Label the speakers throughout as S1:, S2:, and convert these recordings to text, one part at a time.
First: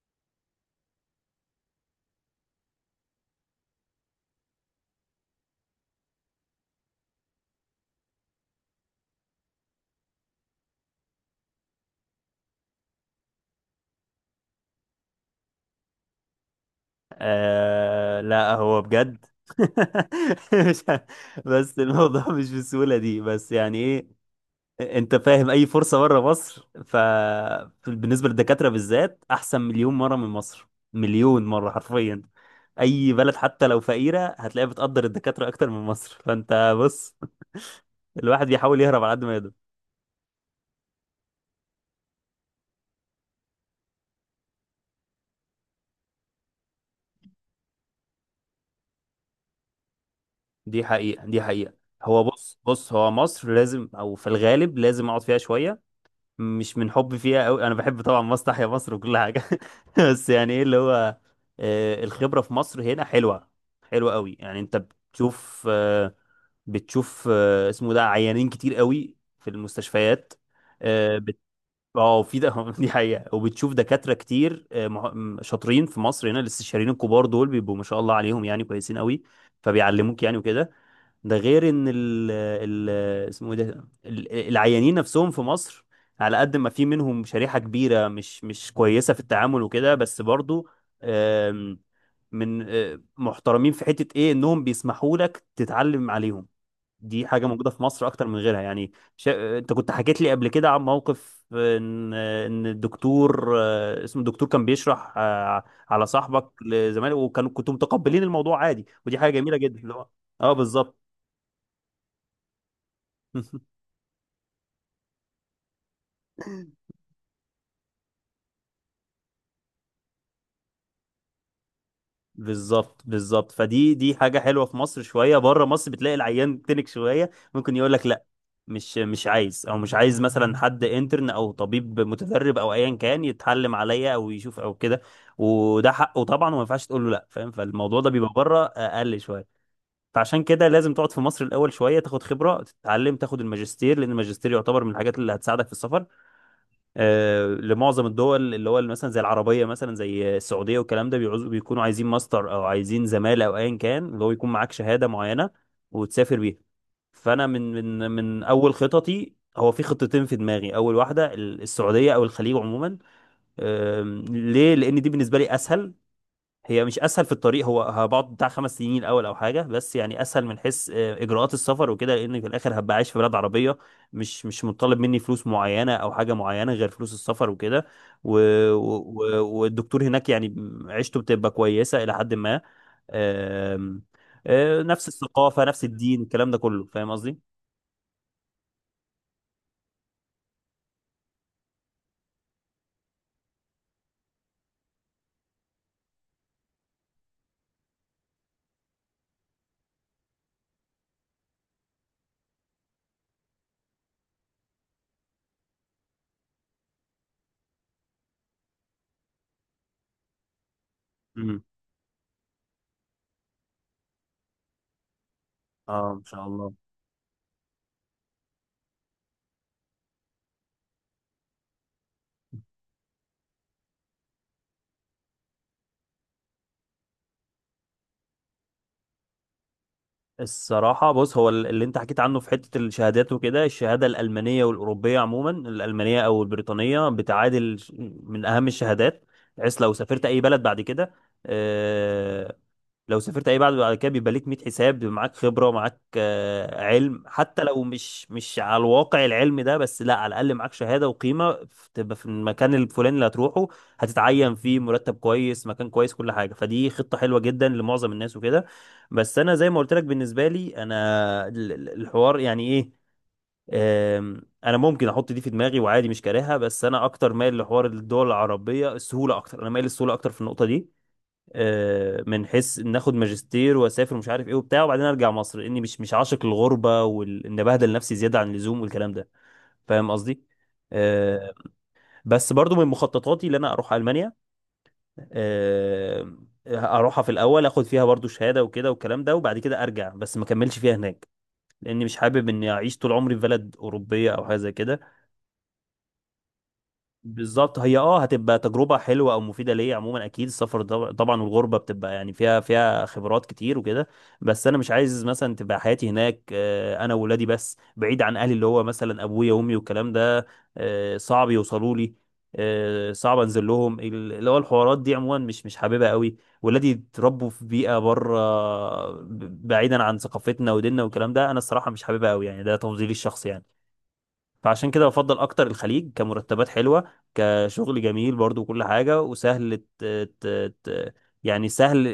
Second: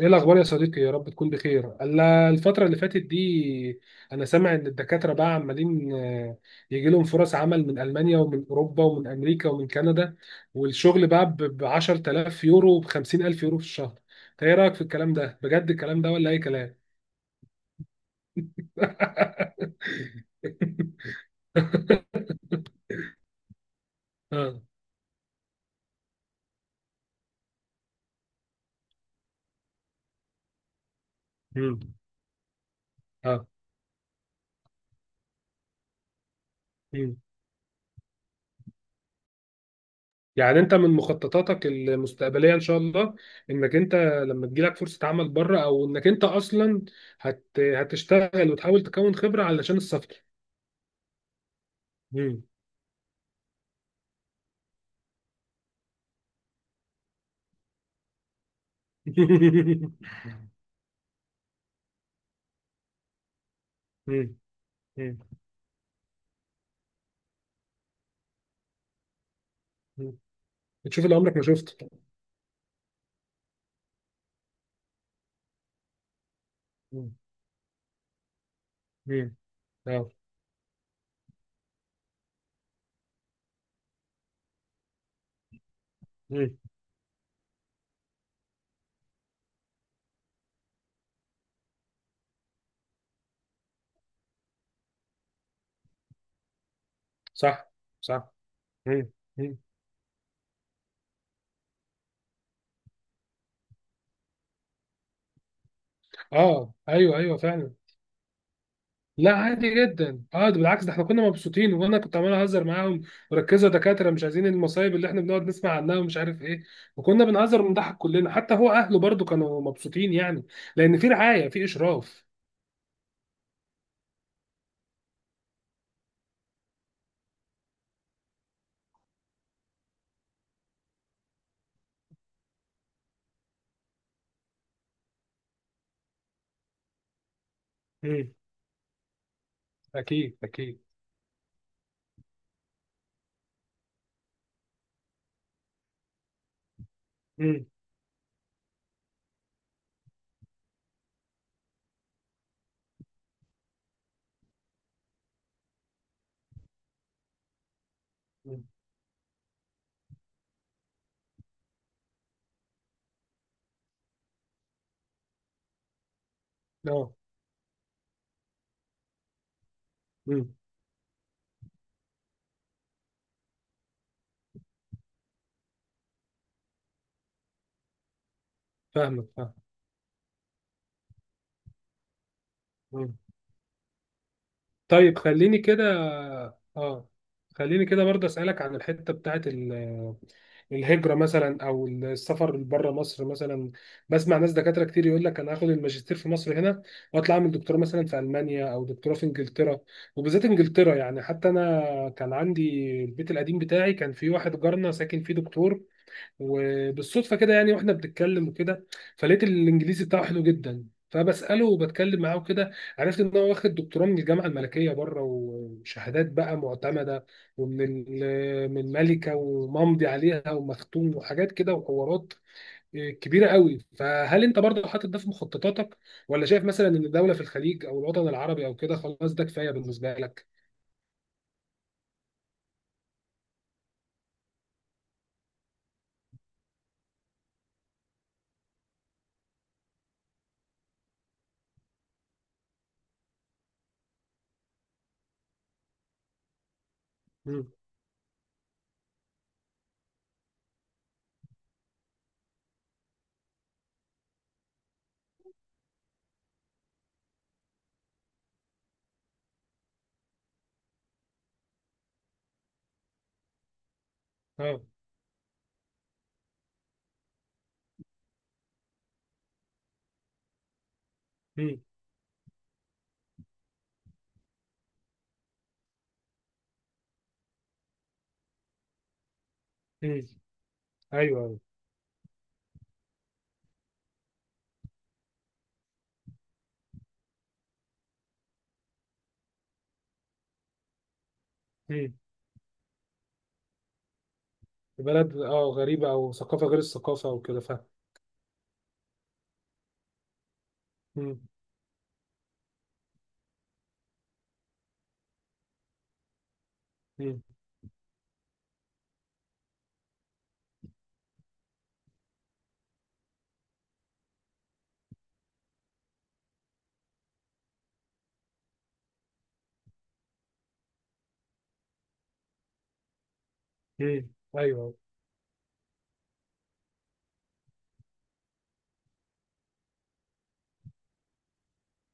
S1: ايه الاخبار يا صديقي؟ يا رب تكون بخير الا الفتره اللي فاتت دي. انا سامع ان الدكاتره بقى عمالين يجي لهم فرص عمل من المانيا ومن اوروبا ومن امريكا ومن كندا، والشغل بقى ب 10000 يورو، ب 50000 يورو في الشهر. انت ايه رايك في الكلام ده؟ بجد الكلام ده ولا اي كلام؟
S2: آه، لا، هو بجد. مش ه- بس الموضوع مش بالسهولة دي، بس يعني ايه؟
S1: اه.
S2: انت فاهم؟ اي فرصة بره مصر، ف بالنسبة للدكاترة بالذات احسن مليون مرة من مصر، مليون مرة
S1: مم.
S2: حرفيا. اي بلد
S1: اه،
S2: حتى لو فقيرة، هتلاقيها بتقدر الدكاترة اكتر من مصر، فانت بص، الواحد بيحاول يهرب على قد ما يقدر.
S1: يعني انت من مخططاتك المستقبليه ان شاء الله، انك انت لما تجيلك فرصه عمل بره، او انك انت اصلا هتشتغل وتحاول تكون خبره علشان السفر.
S2: دي حقيقة، دي حقيقة. هو
S1: مم.
S2: بص بص، هو مصر لازم، او في الغالب لازم اقعد فيها شوية. مش من حبي فيها قوي، انا بحب طبعا مصر، تحيا مصر وكل حاجه. بس يعني ايه اللي هو، الخبره في مصر هنا حلوه، حلوه قوي.
S1: مم.
S2: يعني انت
S1: مم.
S2: بتشوف آه، بتشوف اسمه ده عيانين كتير قوي في
S1: مم.
S2: المستشفيات.
S1: بتشوف اللي
S2: اه.
S1: عمرك ما شفته.
S2: في ده. دي حقيقه، وبتشوف دكاتره كتير شاطرين في مصر هنا. الاستشاريين
S1: مم.
S2: الكبار دول بيبقوا ما شاء الله عليهم، يعني كويسين قوي،
S1: مم. اه.
S2: فبيعلموك يعني وكده. ده غير ان ال ال اسمه إيه ده، العيانين نفسهم في مصر على
S1: مم.
S2: قد ما في منهم شريحة كبيرة مش كويسة في التعامل وكده، بس برضو آم، من آه، محترمين في حتة ايه، انهم بيسمحوا لك تتعلم عليهم. دي حاجة موجودة
S1: صح.
S2: في مصر اكتر
S1: صح.
S2: من غيرها، يعني
S1: مم. مم.
S2: انت كنت حكيت لي قبل كده عن موقف، ان الدكتور، اسمه الدكتور كان بيشرح على صاحبك
S1: اه،
S2: لزمايله،
S1: ايوه ايوه
S2: وكانوا
S1: فعلا.
S2: كنتوا متقبلين الموضوع عادي، ودي حاجة
S1: لا
S2: جميلة
S1: عادي
S2: جدا اللي هو،
S1: جدا، اه،
S2: اه
S1: ده بالعكس، ده
S2: بالظبط.
S1: احنا كنا مبسوطين وانا كنت عمال اهزر معاهم، وركزوا يا دكاتره مش عايزين المصايب اللي احنا بنقعد نسمع عنها ومش عارف ايه. وكنا بنهزر ونضحك كلنا، حتى هو اهله برضو كانوا مبسوطين يعني، لان في رعايه، في اشراف.
S2: بالظبط، بالظبط، فدي حاجة حلوة في مصر. شوية بره مصر بتلاقي العيان تنك شوية، ممكن يقول لك لا، مش عايز، او مش عايز مثلا حد انترن او طبيب متدرب او ايا كان يتعلم عليا او يشوف او كده، وده حقه طبعا، وما ينفعش تقول له لا، فاهم. فالموضوع ده بيبقى
S1: امم.
S2: بره اقل شوية.
S1: اكيد
S2: فعشان كده
S1: اكيد.
S2: لازم تقعد في مصر الاول شوية، تاخد خبرة، تتعلم، تاخد الماجستير، لان الماجستير يعتبر من الحاجات اللي هتساعدك في السفر،
S1: امم.
S2: لمعظم الدول، اللي هو مثلا زي العربيه، مثلا زي السعوديه والكلام ده، بيعوزوا، بيكونوا عايزين ماستر او عايزين زماله او ايا كان، اللي هو يكون معاك شهاده معينه وتسافر بيها. فانا من
S1: أمم.
S2: اول خططي، هو في خطتين في دماغي. اول واحده، السعوديه او الخليج عموما. ليه؟ لان دي بالنسبه لي اسهل. هي مش
S1: اه.
S2: اسهل في الطريق، هو هبقعد بتاع 5 سنين الاول او حاجه، بس يعني اسهل
S1: امم.
S2: من حيث اجراءات السفر وكده، لان في الاخر هبقى عايش في بلد عربيه، مش مطالب مني فلوس معينه او حاجه معينه غير فلوس السفر وكده. و...
S1: فاهمك، فاهم.
S2: والدكتور هناك يعني عيشته بتبقى كويسه الى حد ما.
S1: أمم.
S2: آم، نفس
S1: طيب خليني
S2: الثقافه نفس
S1: كده.
S2: الدين، الكلام ده كله،
S1: اه،
S2: فاهم قصدي؟
S1: خليني كده برضه اسالك عن الحته بتاعت الهجرة مثلا، أو السفر بره مصر مثلا. بسمع ناس دكاترة كتير يقول لك أنا هاخد الماجستير في مصر هنا، وأطلع أعمل دكتوراه مثلا في ألمانيا، أو دكتوراه في إنجلترا. وبالذات إنجلترا يعني، حتى أنا كان عندي البيت القديم بتاعي، كان في واحد جارنا ساكن فيه دكتور، وبالصدفه كده يعني، واحنا بنتكلم وكده، فلقيت الانجليزي بتاعه حلو جدا،
S2: امم.
S1: فبساله وبتكلم معاه وكده. عرفت ان هو واخد دكتوراه من الجامعه الملكيه بره،
S2: اه، ان
S1: وشهادات
S2: شاء
S1: بقى
S2: الله.
S1: معتمده، من ملكه، وممضي عليها ومختوم وحاجات كده وحوارات كبيره قوي. فهل انت برضه حاطط ده في مخططاتك؟ ولا شايف مثلا ان دوله في الخليج او الوطن العربي او كده خلاص ده كفايه بالنسبه لك؟
S2: الصراحة بص، هو اللي انت حكيت عنه في حتة الشهادات وكده، الشهادة الألمانية والأوروبية عموما، الألمانية أو البريطانية بتعادل، من أهم الشهادات، بحيث لو سافرت أي بلد بعد كده، لو سافرت اي بعد كده، بيبقى ليك 100 حساب، بيبقى معاك خبره، معاك علم، حتى
S1: مم.
S2: لو مش على الواقع العلم ده، بس لا، على الاقل معاك شهاده وقيمه، تبقى في المكان الفلاني اللي هتروحه، هتتعين فيه، مرتب كويس، مكان كويس، كل حاجه، فدي خطه حلوه جدا لمعظم الناس وكده. بس انا زي ما قلت لك، بالنسبه لي انا، الحوار يعني ايه. انا
S1: اه.
S2: ممكن احط دي في دماغي وعادي، مش كارهها، بس انا اكتر مايل لحوار الدول العربيه، السهوله اكتر، انا مايل للسهوله اكتر في النقطه دي.
S1: مم.
S2: من حيث إن اخد ماجستير واسافر ومش عارف ايه وبتاع، وبعدين ارجع مصر، لاني مش عاشق الغربه، وان بهدل نفسي زياده عن اللزوم والكلام ده، فاهم
S1: مم.
S2: قصدي؟ آه،
S1: ايوه
S2: بس برضو من مخططاتي ان انا اروح المانيا، آه، اروحها في الاول، اخد فيها برضو شهاده وكده والكلام ده، وبعد كده ارجع، بس ما كملش فيها هناك، لاني
S1: ايوه،
S2: مش حابب اني اعيش طول عمري في بلد اوروبيه او حاجه زي كده.
S1: بلد اه غريبة أو ثقافة غير الثقافة وكده،
S2: بالظبط،
S1: فاهم.
S2: هي اه هتبقى تجربة حلوة او مفيدة ليا عموما، اكيد السفر،
S1: مم.
S2: طبعا، والغربة بتبقى يعني فيها خبرات كتير وكده. بس انا مش عايز مثلا تبقى حياتي هناك، انا
S1: مم.
S2: وولادي بس، بعيد عن اهلي، اللي هو مثلا ابويا وامي والكلام ده. صعب يوصلوا لي، صعب انزل لهم، اللي هو الحوارات دي عموما، مش حاببها قوي. ولادي اتربوا في بيئة بره، بعيدا عن ثقافتنا وديننا والكلام ده، انا الصراحة مش حاببها قوي، يعني ده تفضيلي الشخصي يعني.
S1: مم.
S2: فعشان
S1: أيوه.
S2: كده بفضل اكتر الخليج، كمرتبات حلوه، كشغل جميل برضو وكل حاجه، وسهل ت... ت... يعني سهل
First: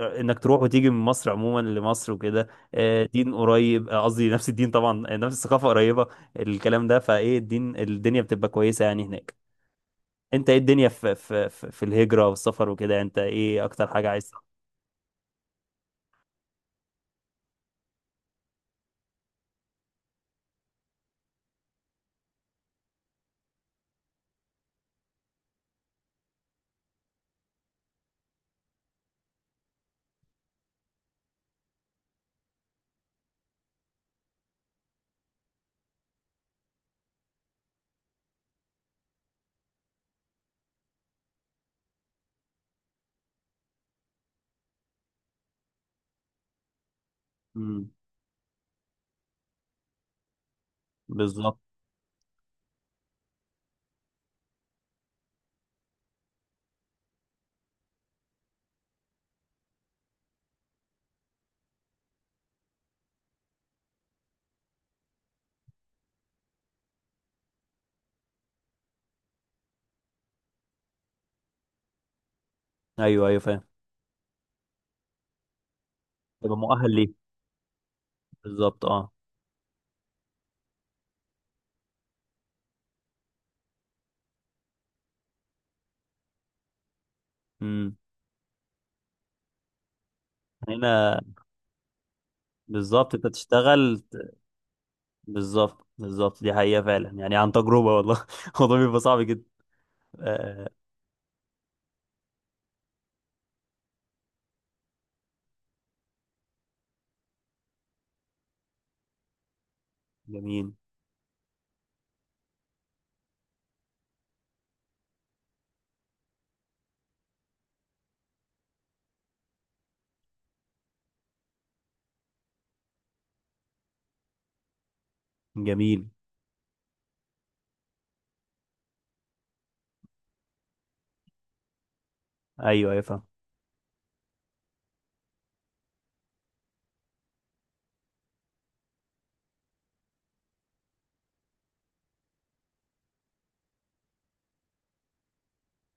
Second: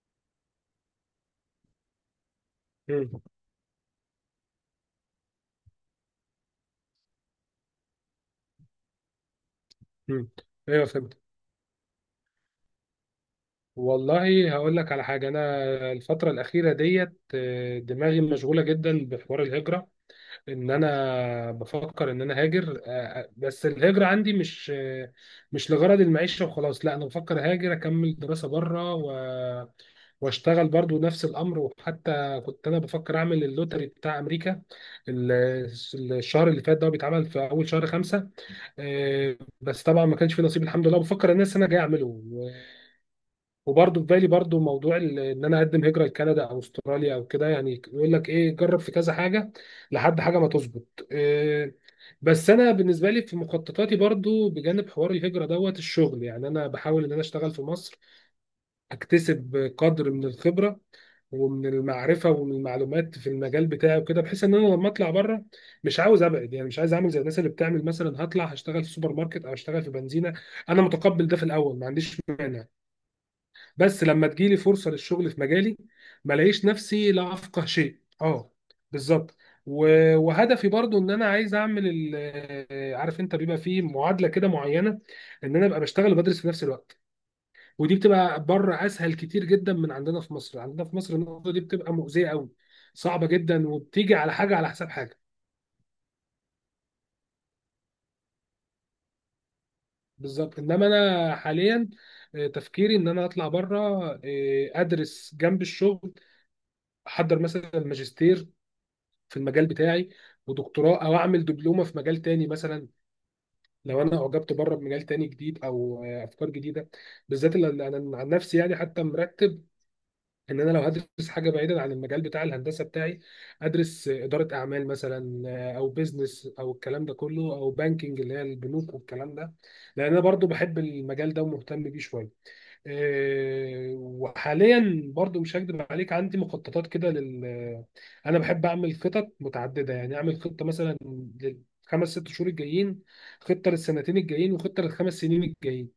S2: انك تروح وتيجي من مصر عموما لمصر وكده.
S1: مم.
S2: دين قريب، قصدي نفس الدين طبعا، نفس الثقافه قريبه، الكلام ده، فايه الدين، الدنيا بتبقى كويسه يعني هناك.
S1: مم.
S2: انت ايه
S1: أيوه
S2: الدنيا في
S1: فهمت.
S2: في في في الهجره والسفر وكده؟ انت ايه اكتر حاجه عايز؟
S1: والله هقول لك على حاجة. أنا الفترة الأخيرة ديت دماغي مشغولة جدا بحوار الهجرة، إن أنا بفكر إن أنا هاجر. بس الهجرة عندي مش لغرض المعيشة وخلاص، لا، أنا بفكر هاجر أكمل دراسة بره، واشتغل برضو نفس الامر. وحتى كنت انا بفكر اعمل اللوتري بتاع امريكا، ال- الشهر اللي فات ده هو بيتعمل في اول شهر خمسة. بس طبعا ما كانش في نصيب، الحمد لله، بفكر ان انا جاي اعمله. وبرضو في بالي برضو موضوع ان انا اقدم هجرة لكندا او استراليا او كده، يعني
S2: امم.
S1: يقول لك ايه، جرب في كذا حاجة لحد حاجة ما تظبط
S2: بالظبط.
S1: بس انا بالنسبة لي في مخططاتي، برضو بجانب حوار الهجرة دوت الشغل. يعني انا بحاول ان انا اشتغل في مصر، اكتسب قدر من الخبره ومن المعرفه ومن المعلومات في المجال بتاعي وكده، بحيث ان انا لما اطلع بره مش عاوز ابعد. يعني مش عايز اعمل زي الناس اللي بتعمل مثلا هطلع هشتغل في سوبر ماركت او هشتغل في بنزينه. انا متقبل ده في الاول، ما عنديش مانع،
S2: ايوه ايوه فاهم.
S1: بس لما تجيلي فرصه للشغل في مجالي ما
S2: تبقى
S1: الاقيش
S2: مؤهل
S1: نفسي
S2: ليه.
S1: لا افقه شيء. اه
S2: بالظبط، اه.
S1: بالظبط. وهدفي برضو ان انا عايز اعمل عارف انت بيبقى فيه معادله كده معينه، ان انا ابقى بشتغل وبدرس في نفس الوقت. ودي
S2: امم.
S1: بتبقى بره اسهل كتير جدا من عندنا في مصر، عندنا في مصر
S2: هنا.
S1: النقطه دي بتبقى مؤذيه قوي،
S2: بالظبط انت
S1: صعبه جدا،
S2: تشتغل.
S1: وبتيجي على حاجه على حساب حاجه.
S2: بالظبط، بالظبط، دي حقيقة فعلا، يعني عن تجربة، والله. الموضوع بيبقى صعب جدا.
S1: بالظبط.
S2: آه.
S1: انما انا حاليا تفكيري ان انا اطلع بره، آه، ادرس جنب الشغل، احضر مثلا ماجستير في المجال بتاعي،
S2: جميل.
S1: ودكتوراه، او اعمل دبلومه في مجال تاني مثلا لو انا اعجبت بره بمجال تاني جديد، او افكار جديد جديده، بالذات اللي انا عن نفسي يعني. حتى مرتب ان انا لو هدرس حاجه بعيدا عن المجال بتاع الهندسه بتاعي، ادرس اداره اعمال مثلا، او
S2: جميل.
S1: بيزنس او الكلام ده كله، او بانكينج اللي هي البنوك والكلام ده، لان انا برضو بحب المجال ده ومهتم بيه شويه.
S2: أيوه أيوه فاهم.
S1: وحاليا برضو مش هكدب عليك، عندي مخططات كده لل آه، انا بحب اعمل خطط متعدده، يعني اعمل خطه مثلا للخمس ست شهور الجايين، خطه للسنتين الجايين، وخطه للخمس سنين الجايين.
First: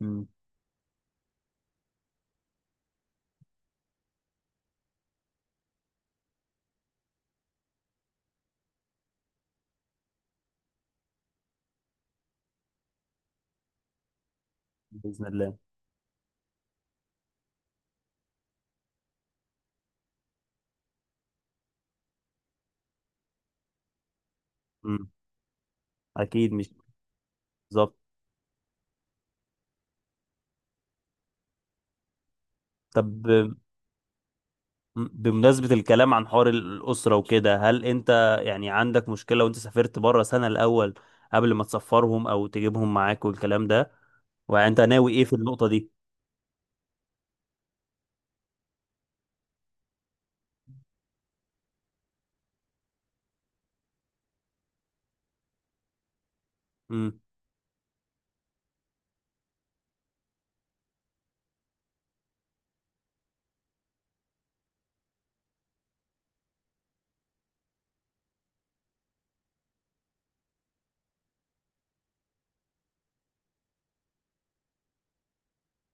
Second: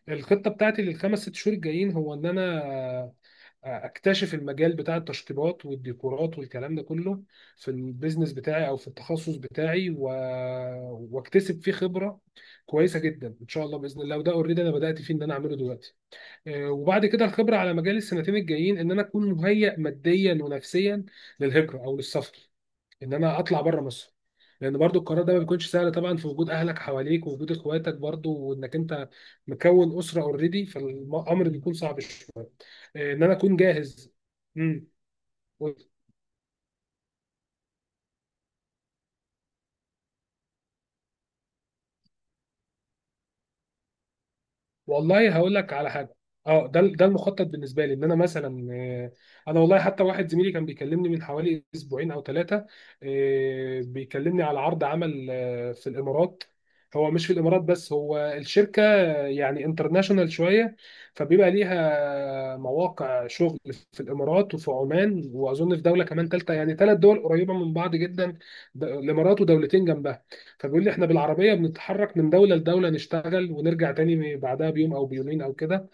S2: مم.
S1: الخطه بتاعتي للخمس ست شهور الجايين هو ان انا اكتشف المجال بتاع التشطيبات والديكورات والكلام ده كله في البيزنس بتاعي او في التخصص بتاعي واكتسب فيه خبره كويسه جدا ان شاء الله باذن الله. وده اوريدي انا بدات فيه ان
S2: بإذن
S1: انا
S2: الله.
S1: اعمله دلوقتي. وبعد كده الخبره على مجال السنتين الجايين، ان انا اكون مهيئ ماديا ونفسيا للهجره او للسفر، ان انا اطلع بره مصر، لان برضو
S2: مم،
S1: القرار ده ما بيكونش سهل طبعا في وجود
S2: أكيد مش.
S1: اهلك حواليك، ووجود اخواتك
S2: بالظبط.
S1: برضو، وانك انت مكون اسره اوريدي، فالامر بيكون صعب. ان انا
S2: طب.
S1: اكون جاهز. امم.
S2: بمناسبة الكلام عن حوار الأسرة وكده، هل أنت يعني عندك مشكلة وأنت سافرت بره سنة الأول، قبل ما تسفرهم أو تجيبهم معاك والكلام ده، وأنت ناوي إيه في
S1: والله هقول
S2: النقطة
S1: لك
S2: دي؟
S1: على حاجه. اه، ده ده المخطط بالنسبه لي، ان انا مثلا انا والله حتى واحد زميلي كان بيكلمني من حوالي اسبوعين او ثلاثه، بيكلمني على عرض عمل في الامارات. هو
S2: مم.
S1: مش في الامارات بس، هو الشركه يعني انترناشونال شويه، فبيبقى ليها مواقع شغل في الامارات وفي عمان واظن في دوله كمان ثالثه، يعني ثلاث دول قريبه من بعض جدا، الامارات ودولتين جنبها. فبيقول لي احنا بالعربيه بنتحرك من دوله لدوله، نشتغل ونرجع تاني بعدها بيوم او بيومين او كده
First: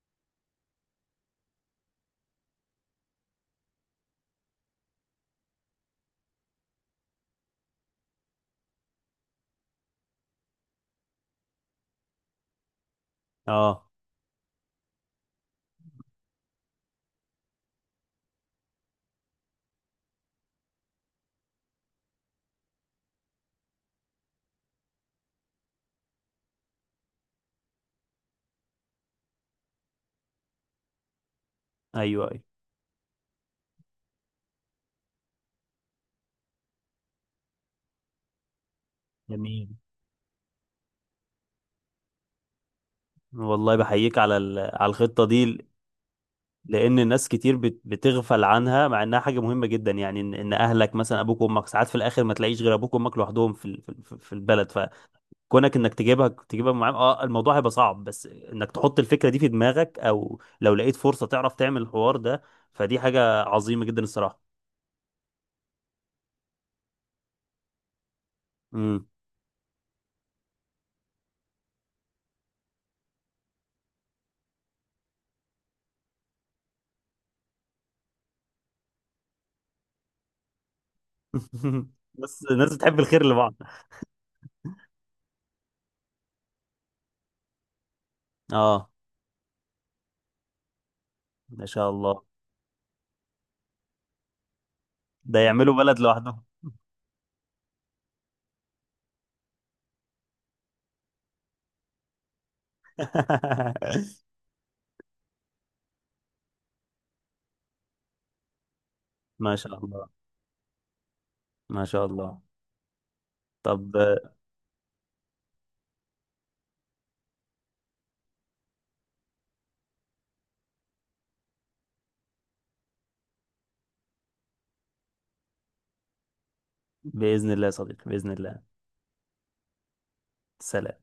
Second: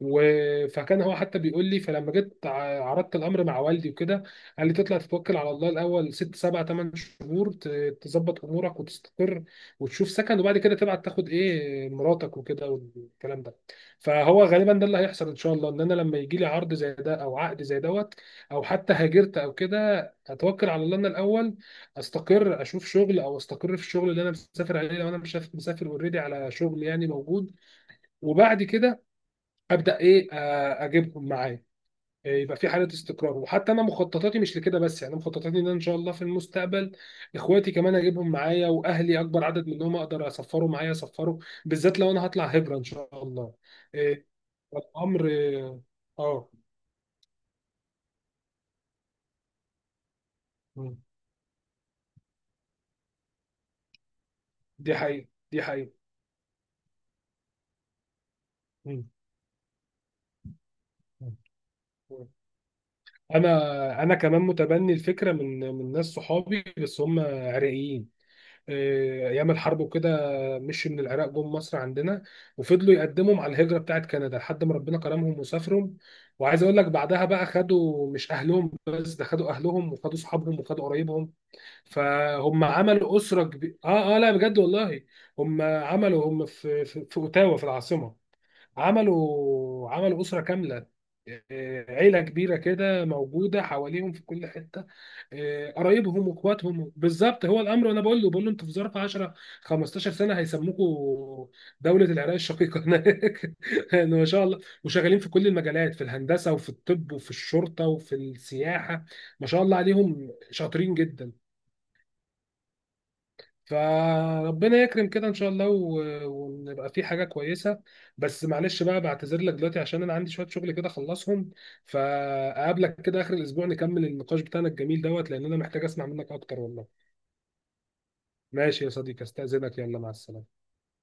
S1: و... فكان هو حتى بيقول لي. فلما جيت عرضت الامر مع والدي وكده، قال لي تطلع تتوكل على الله الاول ست سبع ثمان شهور، تظبط امورك وتستقر وتشوف سكن، وبعد كده تبعت تاخد ايه مراتك وكده والكلام ده.
S2: أه.
S1: فهو غالبا ده اللي هيحصل ان شاء الله، ان انا لما يجي لي عرض زي ده او عقد زي دوت، او حتى هاجرت او كده، اتوكل على الله انا الاول، استقر اشوف شغل، او استقر في الشغل اللي انا مسافر عليه لو انا مش مسافر اوريدي على شغل يعني موجود. وبعد كده ابدا ايه اجيبهم معايا.
S2: أيوه، أيوه.
S1: يبقى في حاله استقرار. وحتى انا مخططاتي مش لكده بس، يعني مخططاتي ان أنا ان شاء الله في المستقبل اخواتي كمان اجيبهم معايا، واهلي اكبر عدد
S2: جميل.
S1: منهم اقدر اسفره معايا اسفره، بالذات لو انا هطلع هجره ان شاء الله.
S2: والله بحييك
S1: إيه،
S2: على على الخطة
S1: الامر،
S2: دي،
S1: اه، آه،
S2: لان الناس كتير بتغفل عنها مع انها حاجه مهمه جدا، يعني إن اهلك
S1: مم،
S2: مثلا ابوك وامك ساعات في الاخر ما تلاقيش غير ابوك وامك لوحدهم في البلد.
S1: دي حقيقه دي
S2: فكونك
S1: حقيقه.
S2: انك تجيبها معاهم، اه الموضوع هيبقى صعب، بس انك تحط
S1: مم،
S2: الفكره دي في دماغك، او لو لقيت فرصه تعرف تعمل الحوار
S1: مم.
S2: ده، فدي حاجه عظيمه جدا
S1: انا انا كمان
S2: الصراحه.
S1: متبني الفكره من ناس صحابي، بس هم عراقيين.
S2: امم
S1: ايام الحرب وكده مشي من العراق جم مصر عندنا، وفضلوا يقدموا مع الهجره بتاعت كندا لحد ما ربنا كرمهم وسافرهم. وعايز اقول لك بعدها بقى خدوا مش اهلهم بس، ده خدوا اهلهم وخدوا صحابهم وخدوا قرايبهم،
S2: بس
S1: فهم
S2: الناس بتحب
S1: عملوا
S2: الخير
S1: اسره
S2: لبعض.
S1: كبيره. اه اه، لا بجد والله، هم عملوا، هم في اوتاوا في العاصمه،
S2: اه،
S1: عملوا عملوا أسرة كاملة.
S2: ما شاء
S1: عيلة
S2: الله.
S1: كبيرة كده موجودة حواليهم في كل حتة،
S2: ده يعملوا بلد
S1: قرايبهم
S2: لوحدهم.
S1: واخواتهم، بالظبط هو الأمر. وأنا بقول له بقول له أنتوا في ظرف 10 15 سنة هيسموكوا دولة العراق الشقيقة هناك يعني، ما شاء الله، وشغالين في كل المجالات، في الهندسة وفي الطب وفي الشرطة وفي السياحة، ما
S2: ما
S1: شاء
S2: شاء
S1: الله
S2: الله.
S1: عليهم شاطرين جدا.
S2: ما شاء الله. طب،
S1: فربنا يكرم كده ان شاء الله ونبقى في حاجه كويسه. بس معلش بقى، بعتذر لك دلوقتي عشان انا عندي شويه شغل كده اخلصهم، فاقابلك كده اخر الاسبوع نكمل النقاش بتاعنا الجميل دوت، لان انا محتاج اسمع منك اكتر والله.
S2: بإذن الله يا صديقي، بإذن الله.
S1: ماشي يا صديقي، استاذنك، يلا مع السلامه.
S2: سلام.